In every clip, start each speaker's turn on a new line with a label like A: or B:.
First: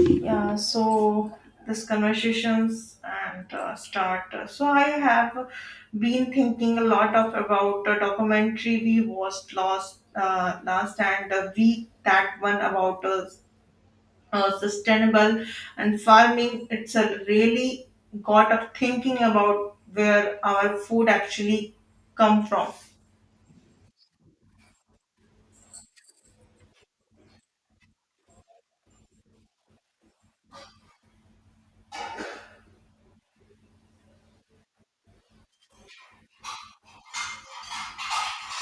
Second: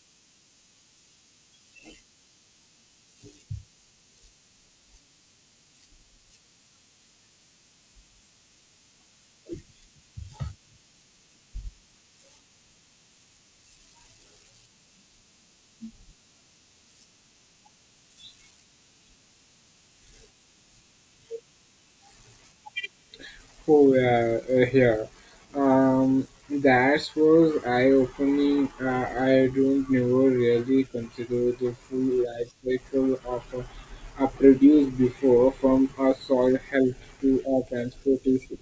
A: Yeah, so this conversations and start. So I have been thinking a lot of about the documentary we watched last last and the week, that one about sustainable and farming. It's a really got of thinking about where our food actually come from.
B: Oh yeah, here. That was eye-opening. I don't never really consider the full life cycle of a produce before, from a soil health to a transportation.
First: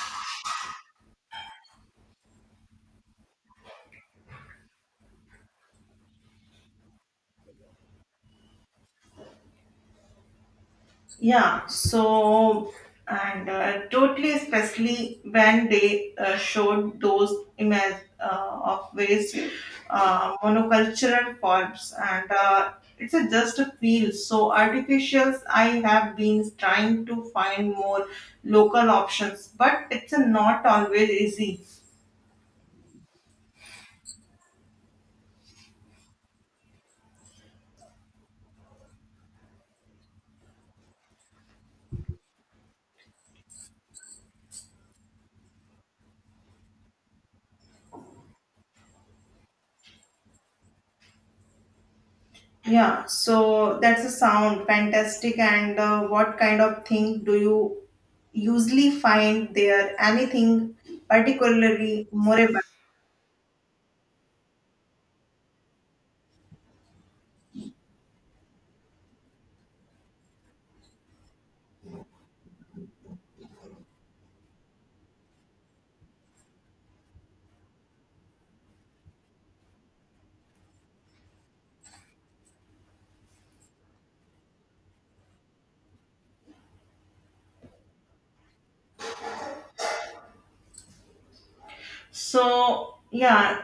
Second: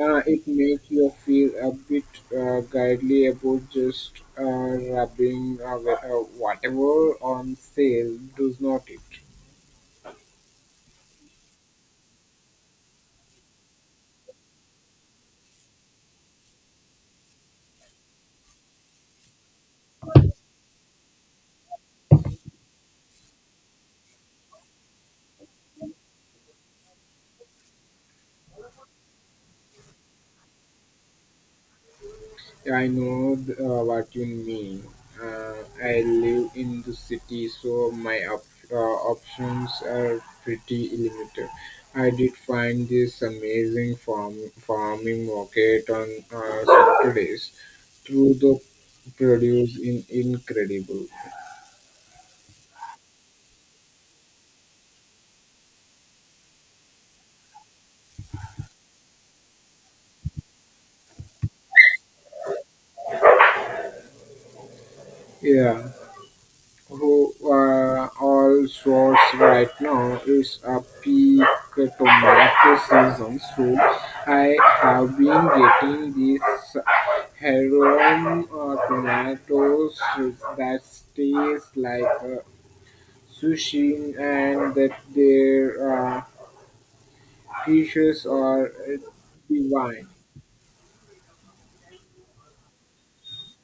B: It makes you feel a bit guidely about just uh, rubbing whatever on sale, does not it?
A: Yeah, so and Totally, especially when they showed those images of various monocultural forms, and it's a, just a feel so artificial. I have been trying to find more local options, but it's a not always easy.
B: Yeah, I know what you mean. I live in the city, so my op- options are pretty limited. I did find this amazing farming market on Saturdays. Through the produce in incredible.
A: That's a sound fantastic. And what kind of thing do you usually find there? Anything particularly more about?
B: Yeah, who all sorts right now is a peak tomato season, so I have been getting these heirloom tomatoes that taste like sushi and that their fishes are divine.
A: So yeah,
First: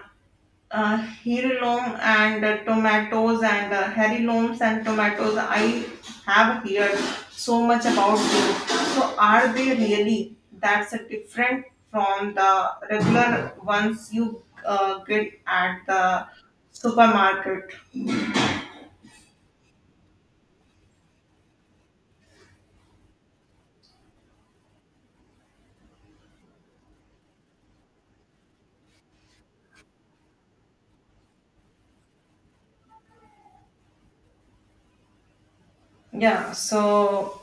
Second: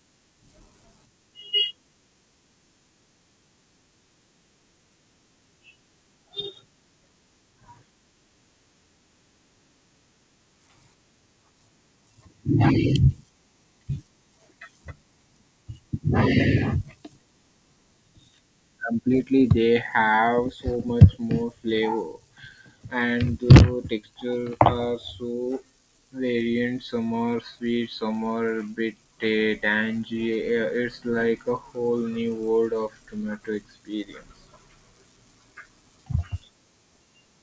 A: Heirloom and tomatoes and heirlooms and tomatoes. I have heard so much about those. So are they really that's a different from the regular ones you get at the supermarket?
B: Completely, they have so much more flavor. And the texture are so variant, some are sweet summer bit tangy. It's like a whole new world of tomato experience.
A: Yeah, so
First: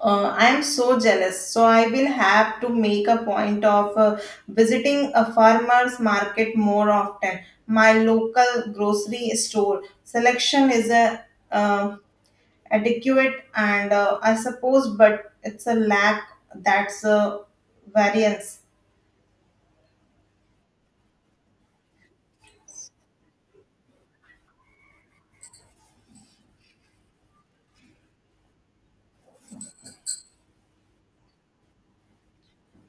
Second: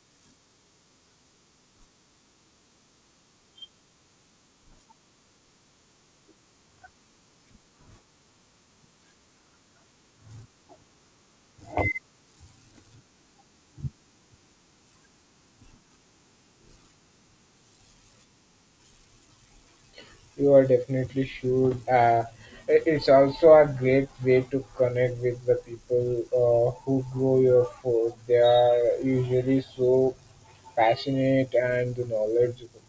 A: I am so jealous. So I will have to make a point of visiting a farmer's market more often. My local grocery store selection is a uh, adequate, and I suppose, but it's a lack that's a variance.
B: You are definitely should. It's also a great way to connect with the people who grow your food. They are usually so passionate and knowledgeable.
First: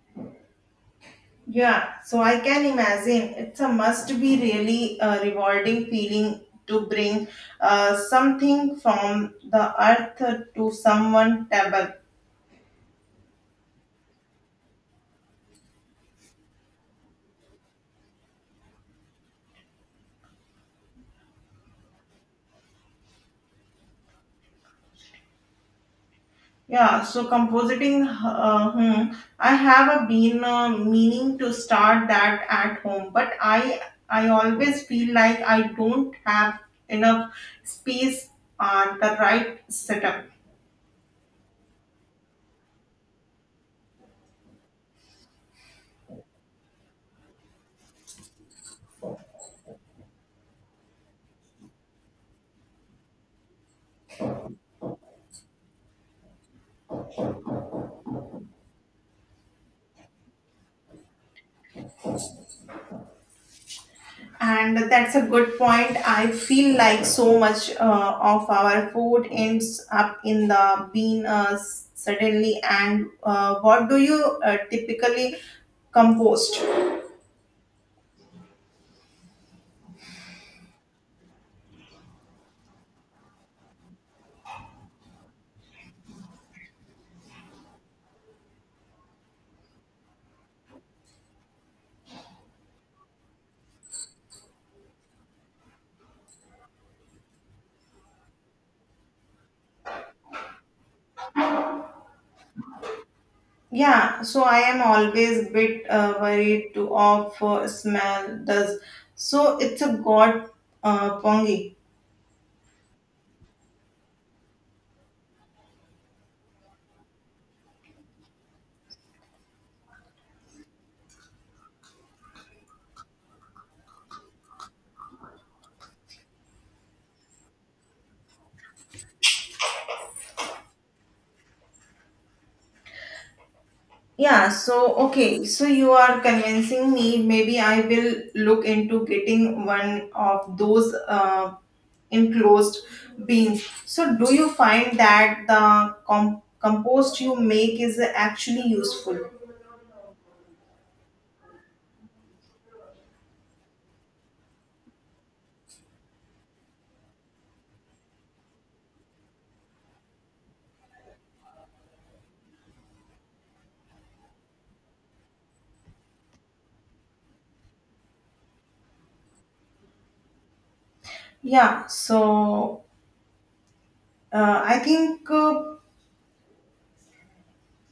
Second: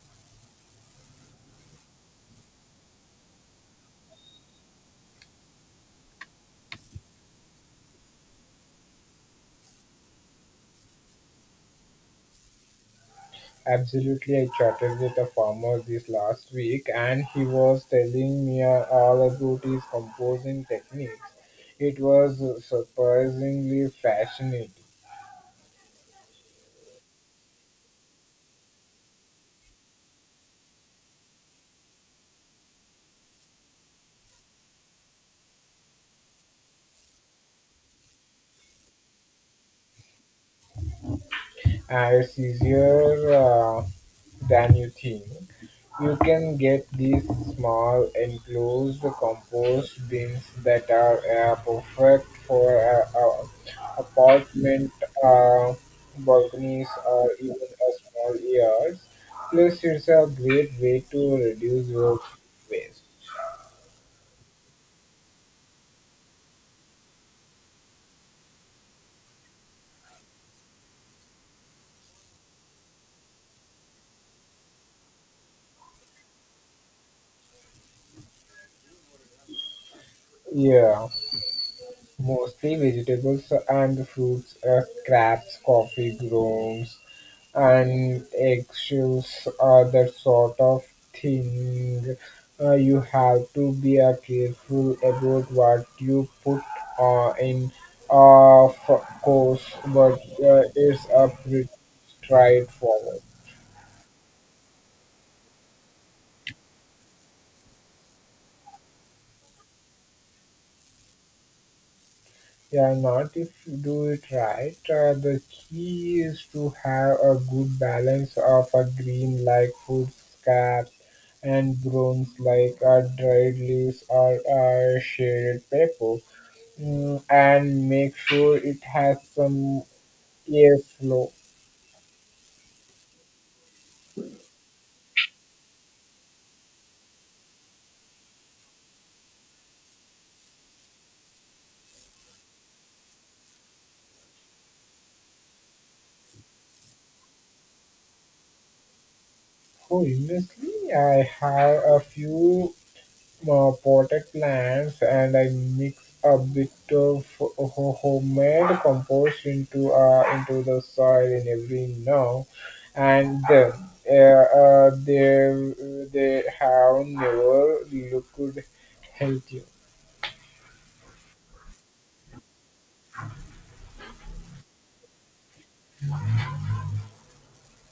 A: Yeah, so I can imagine it's a must be really rewarding feeling to bring something from the earth to someone table.
B: Absolutely, I chatted with a farmer this last week and he was telling me all about his composing techniques. It was surprisingly fascinating.
A: Yeah, so compositing, I have a been meaning to start that at home, but I always feel like I don't have enough space on the right setup.
B: It's easier than you think. You can get these small enclosed compost bins that are perfect for apartment uh, balconies or even a small yards. Plus, it's a great way to reduce your waste.
A: And that's a good point. I feel like so much of our food ends up in the bin suddenly. And what do you typically compost?
B: Yeah. Mostly vegetables so, and fruits, crabs, coffee grounds, and eggshells are the sort of thing. You have to be careful about what you put in. Of course, but it's a pretty straightforward.
A: Yeah, so I am always bit worried to of smell does. So it's a god pongi.
B: Yeah, not if you do it right. The key is to have a good balance of a green like food scraps and browns like dried leaves or shaded paper, mm, and make sure it has some airflow.
A: Yeah, so okay, so you are convincing me. Maybe I will look into getting one of those enclosed beans. So, do you find that the compost you make is actually useful?
B: Oh, honestly, I have a few potted plants and I mix a bit of homemade compost into the soil in every now and then. Uh, uh, they they have never looked healthy.
A: Yeah, so I think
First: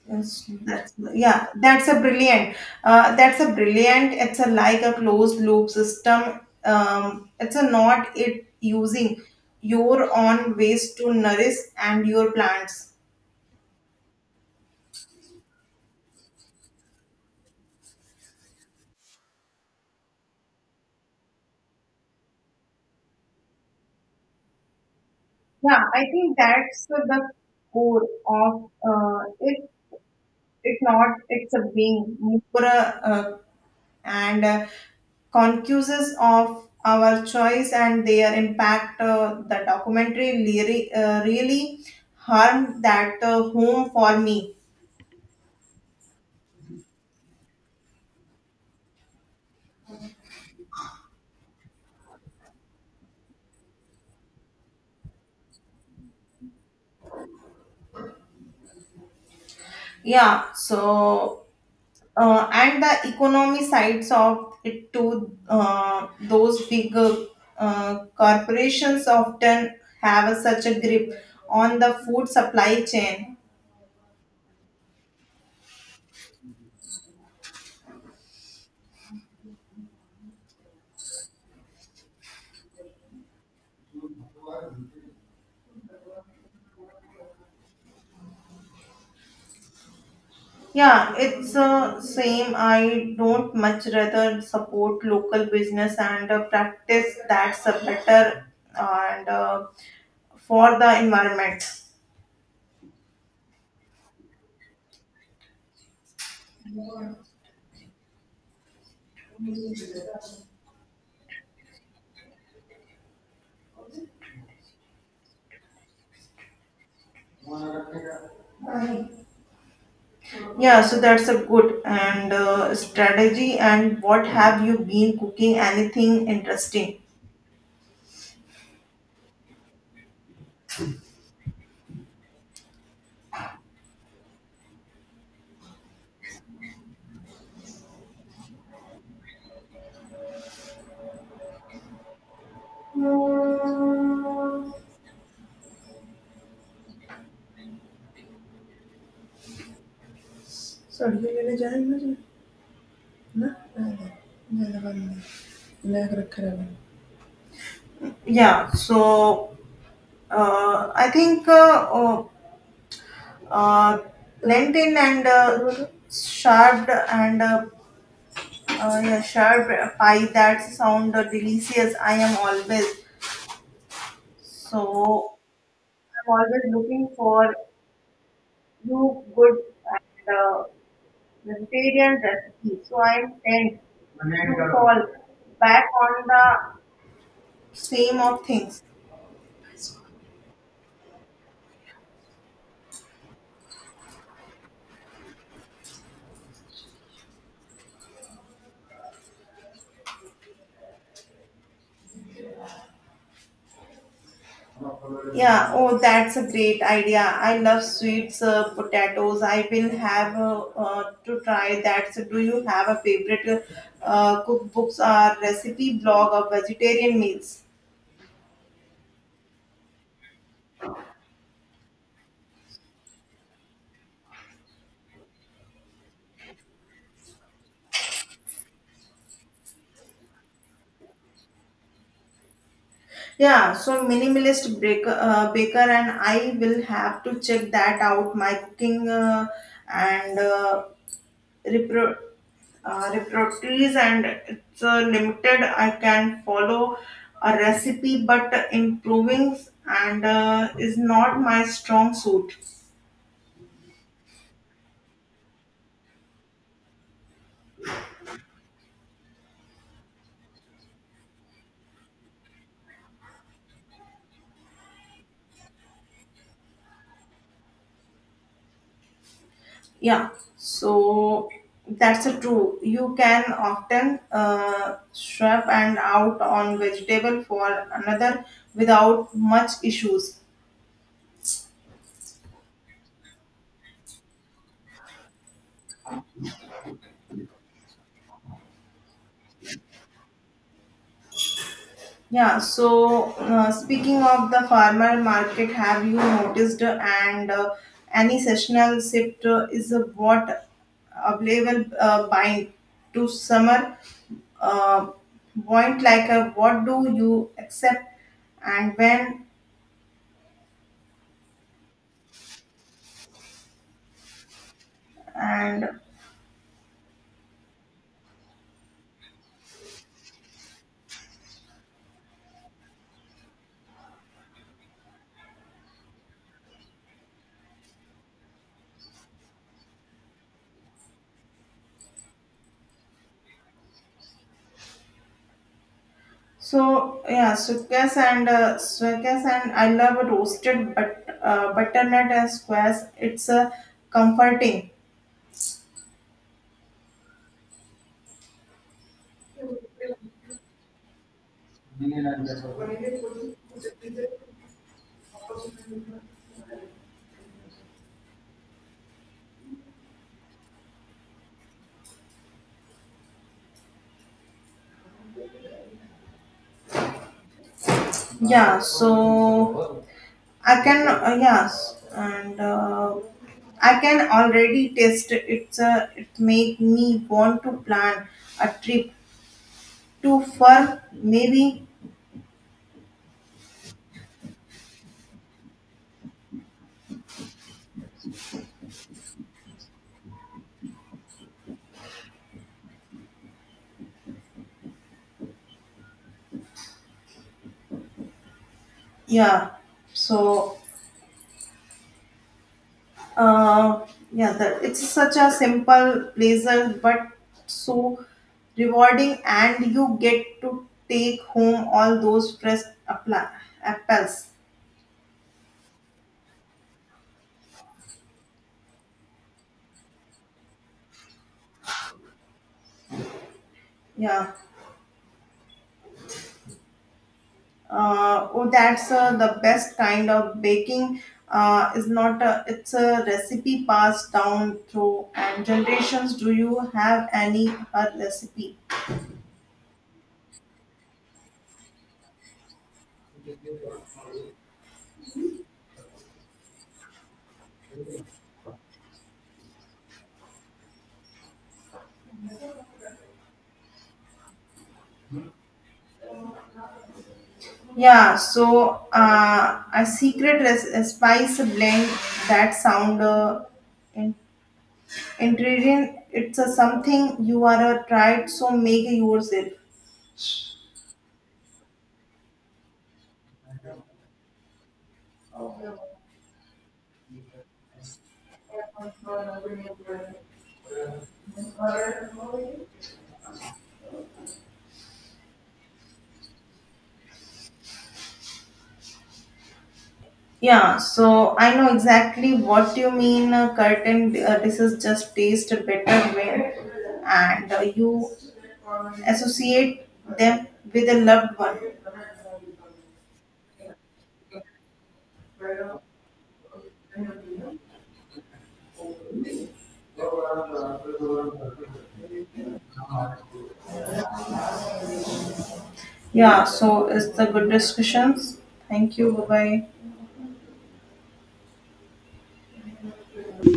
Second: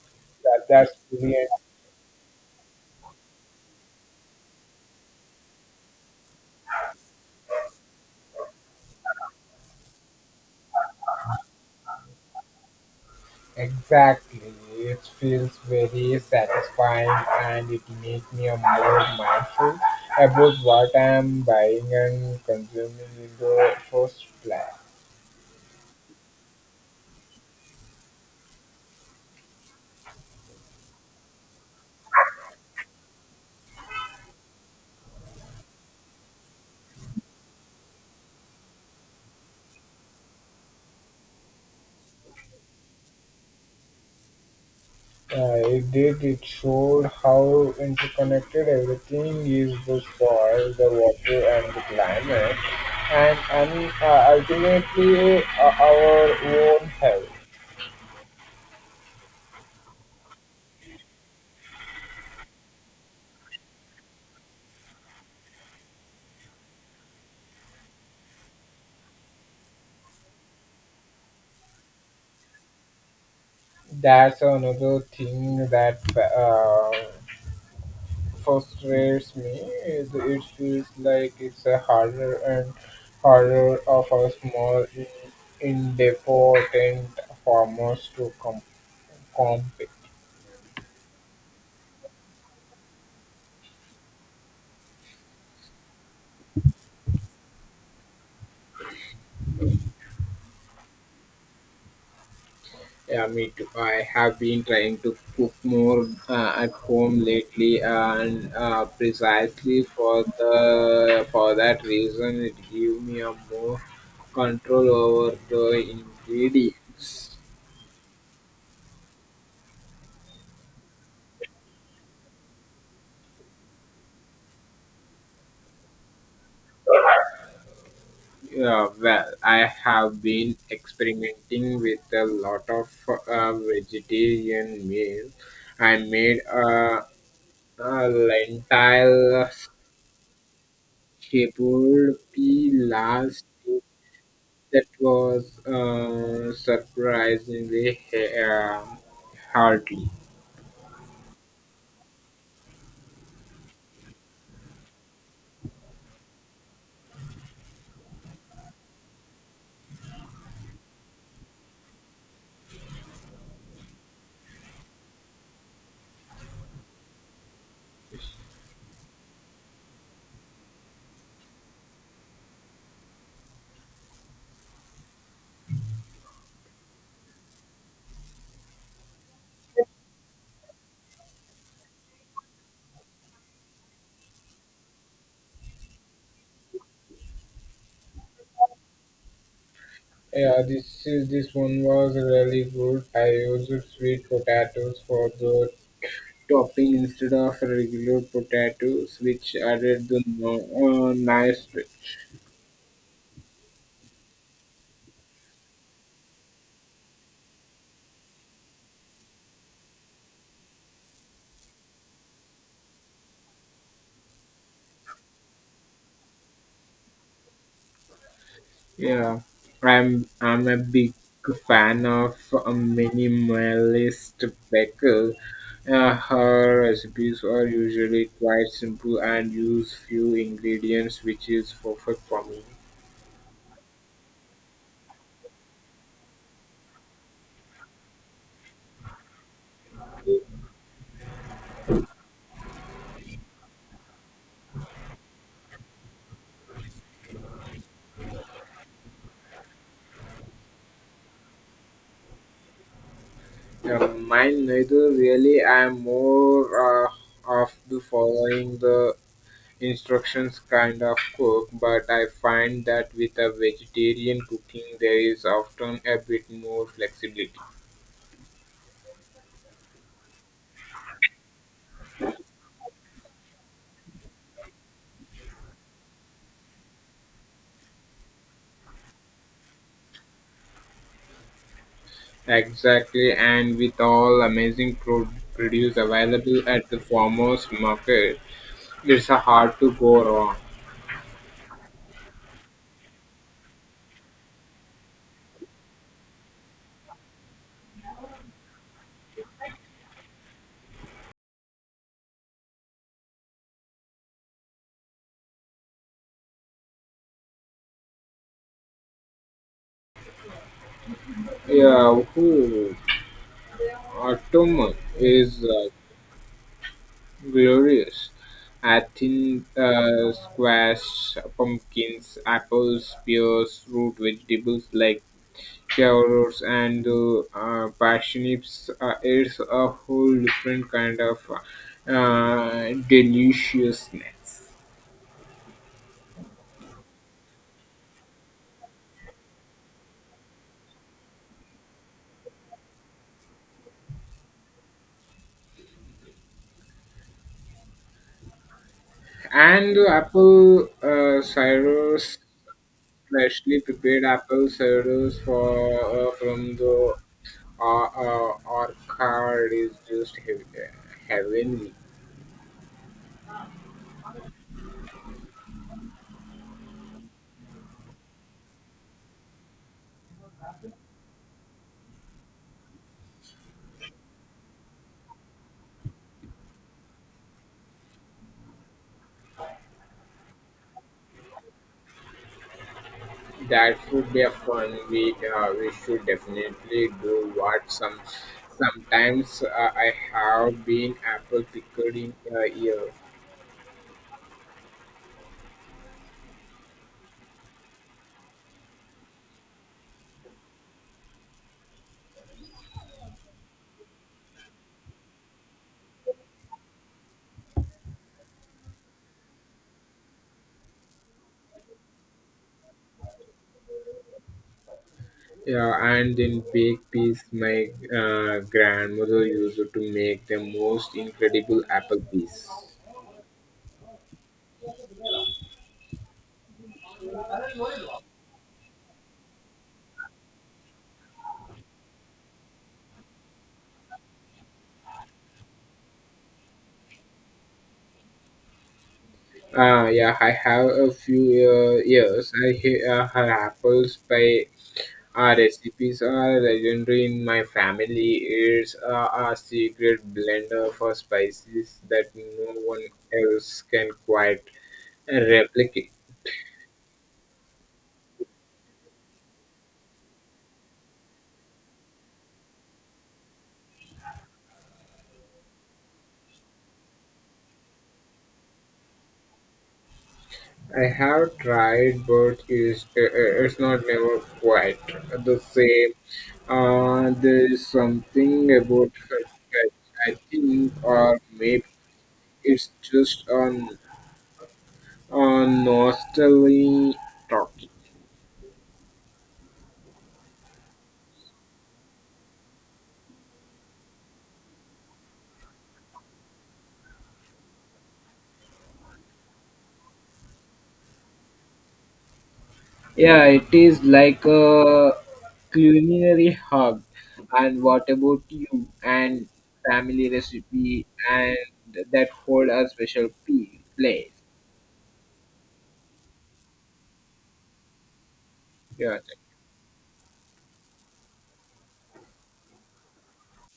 A: Yes,
B: That's brilliant.
A: that's a brilliant. That's a brilliant. It's a like a closed loop system. It's a not it using your own waste to nourish and your plants.
B: Exactly, it feels very satisfying and it makes me a more mindful about what I'm buying and consuming in the first place.
A: Yeah, I think that's the core of it. It not it's a being more a, and concuses of our choice and their impact. The documentary really harmed that home for me.
B: It did. It showed how interconnected everything is, the soil, the water, and the climate, and ultimately our own health.
A: Yeah, so and the economy sides of it too. Those big corporations often have such a grip on the food supply chain.
B: That's another thing that frustrates me. Is it feels like it's a harder and harder of a small, in independent farmers to compete.
A: Yeah, it's same. I don't much rather support local business and practice that's a better and for the environment.
B: Yeah, me too. I have been trying to cook more at home lately, and precisely for the for that reason, it gave me a more control over the ingredients.
A: Yeah, so that's a good and strategy. And what have you been cooking? Anything interesting?
B: Yeah, well, I have been experimenting with a lot of vegetarian meals. I made a lentil shepherd pea last. That was surprisingly um, hardly.
A: Yeah, so I think uh, Lenten and Shard and yeah, sure. Pie, that sound delicious. I am always so. I'm always looking for new good and vegetarian recipes. So I tend to fall back on the same of things.
B: Yeah, this one was really good. I used sweet potatoes for the topping instead of regular potatoes, which added the no, nice touch.
A: Yeah. Oh, that's a great idea. I love sweets, potatoes. I will have to try that. So, do you have a favorite cookbooks or recipe blog of vegetarian meals?
B: Yeah, I'm a big fan of a minimalist baker. Her recipes are usually quite simple and use few ingredients, which is perfect for me.
A: Yeah, so minimalist baker, and I will have to check that out. My cooking and uh, repro- repertories and it's limited. I can follow a recipe, but improving and is not my strong suit.
B: Mine neither really. I'm more of the following the instructions kind of cook, but I find that with a vegetarian cooking, there is often a bit more flexibility.
A: Yeah, so that's a true. You can often swap and out on vegetable for another without much issues.
B: Exactly, and with all amazing produce available at the farmers market, it's hard to go wrong.
A: Speaking of the farmer market, have you noticed and any seasonal shift is what available buying to summer uh, point, like what do you accept and when?
B: Yeah, who autumn is
A: and
B: glorious. I think squash, pumpkins, apples, pears, root vegetables like carrots and parsnips. It's a whole different kind of deliciousness.
A: so yeah, squares and uh, squares, and I love roasted butternut and squares. It's comforting.
B: And apple cider, freshly prepared apple ciders for from the orchard is just heavenly.
A: Yeah, so I can, yes, and I can already taste it. It's a, it make me want to plan a trip to for maybe,
B: That would be a fun. We should definitely do what sometimes I have been apple pickled in a year.
A: yeah. So, uh, yeah, the, it's such a simple pleasure, but so rewarding, and you get to take home all those fresh appla- apples.
B: Yeah, and in baked peas, my grandmother used to make the most incredible apple peas.
A: Yeah. Oh, that's the best kind of baking is not a, it's a recipe passed down through and generations. Do you have any her recipe?
B: Yeah, I have a few years. I hear her apples pie recipes are legendary in my family. It's a secret blender for spices that no one else can quite replicate.
A: A secret spice blend, that sound in- ingredient. It's a something you are a tried so make yourself?
B: I have tried, but it's not never quite the same. There's something about her touch, I think, or maybe it's just on. Nostalgia talking.
A: Yeah, so I know exactly what you mean. Curtain dishes just taste better when and you associate them with a loved one.
B: Yeah, it is like a culinary hub. And what about you and family recipe and that hold a special place?
A: Yeah, so it's the good discussions. Thank
B: Yeah.
A: you. Bye bye.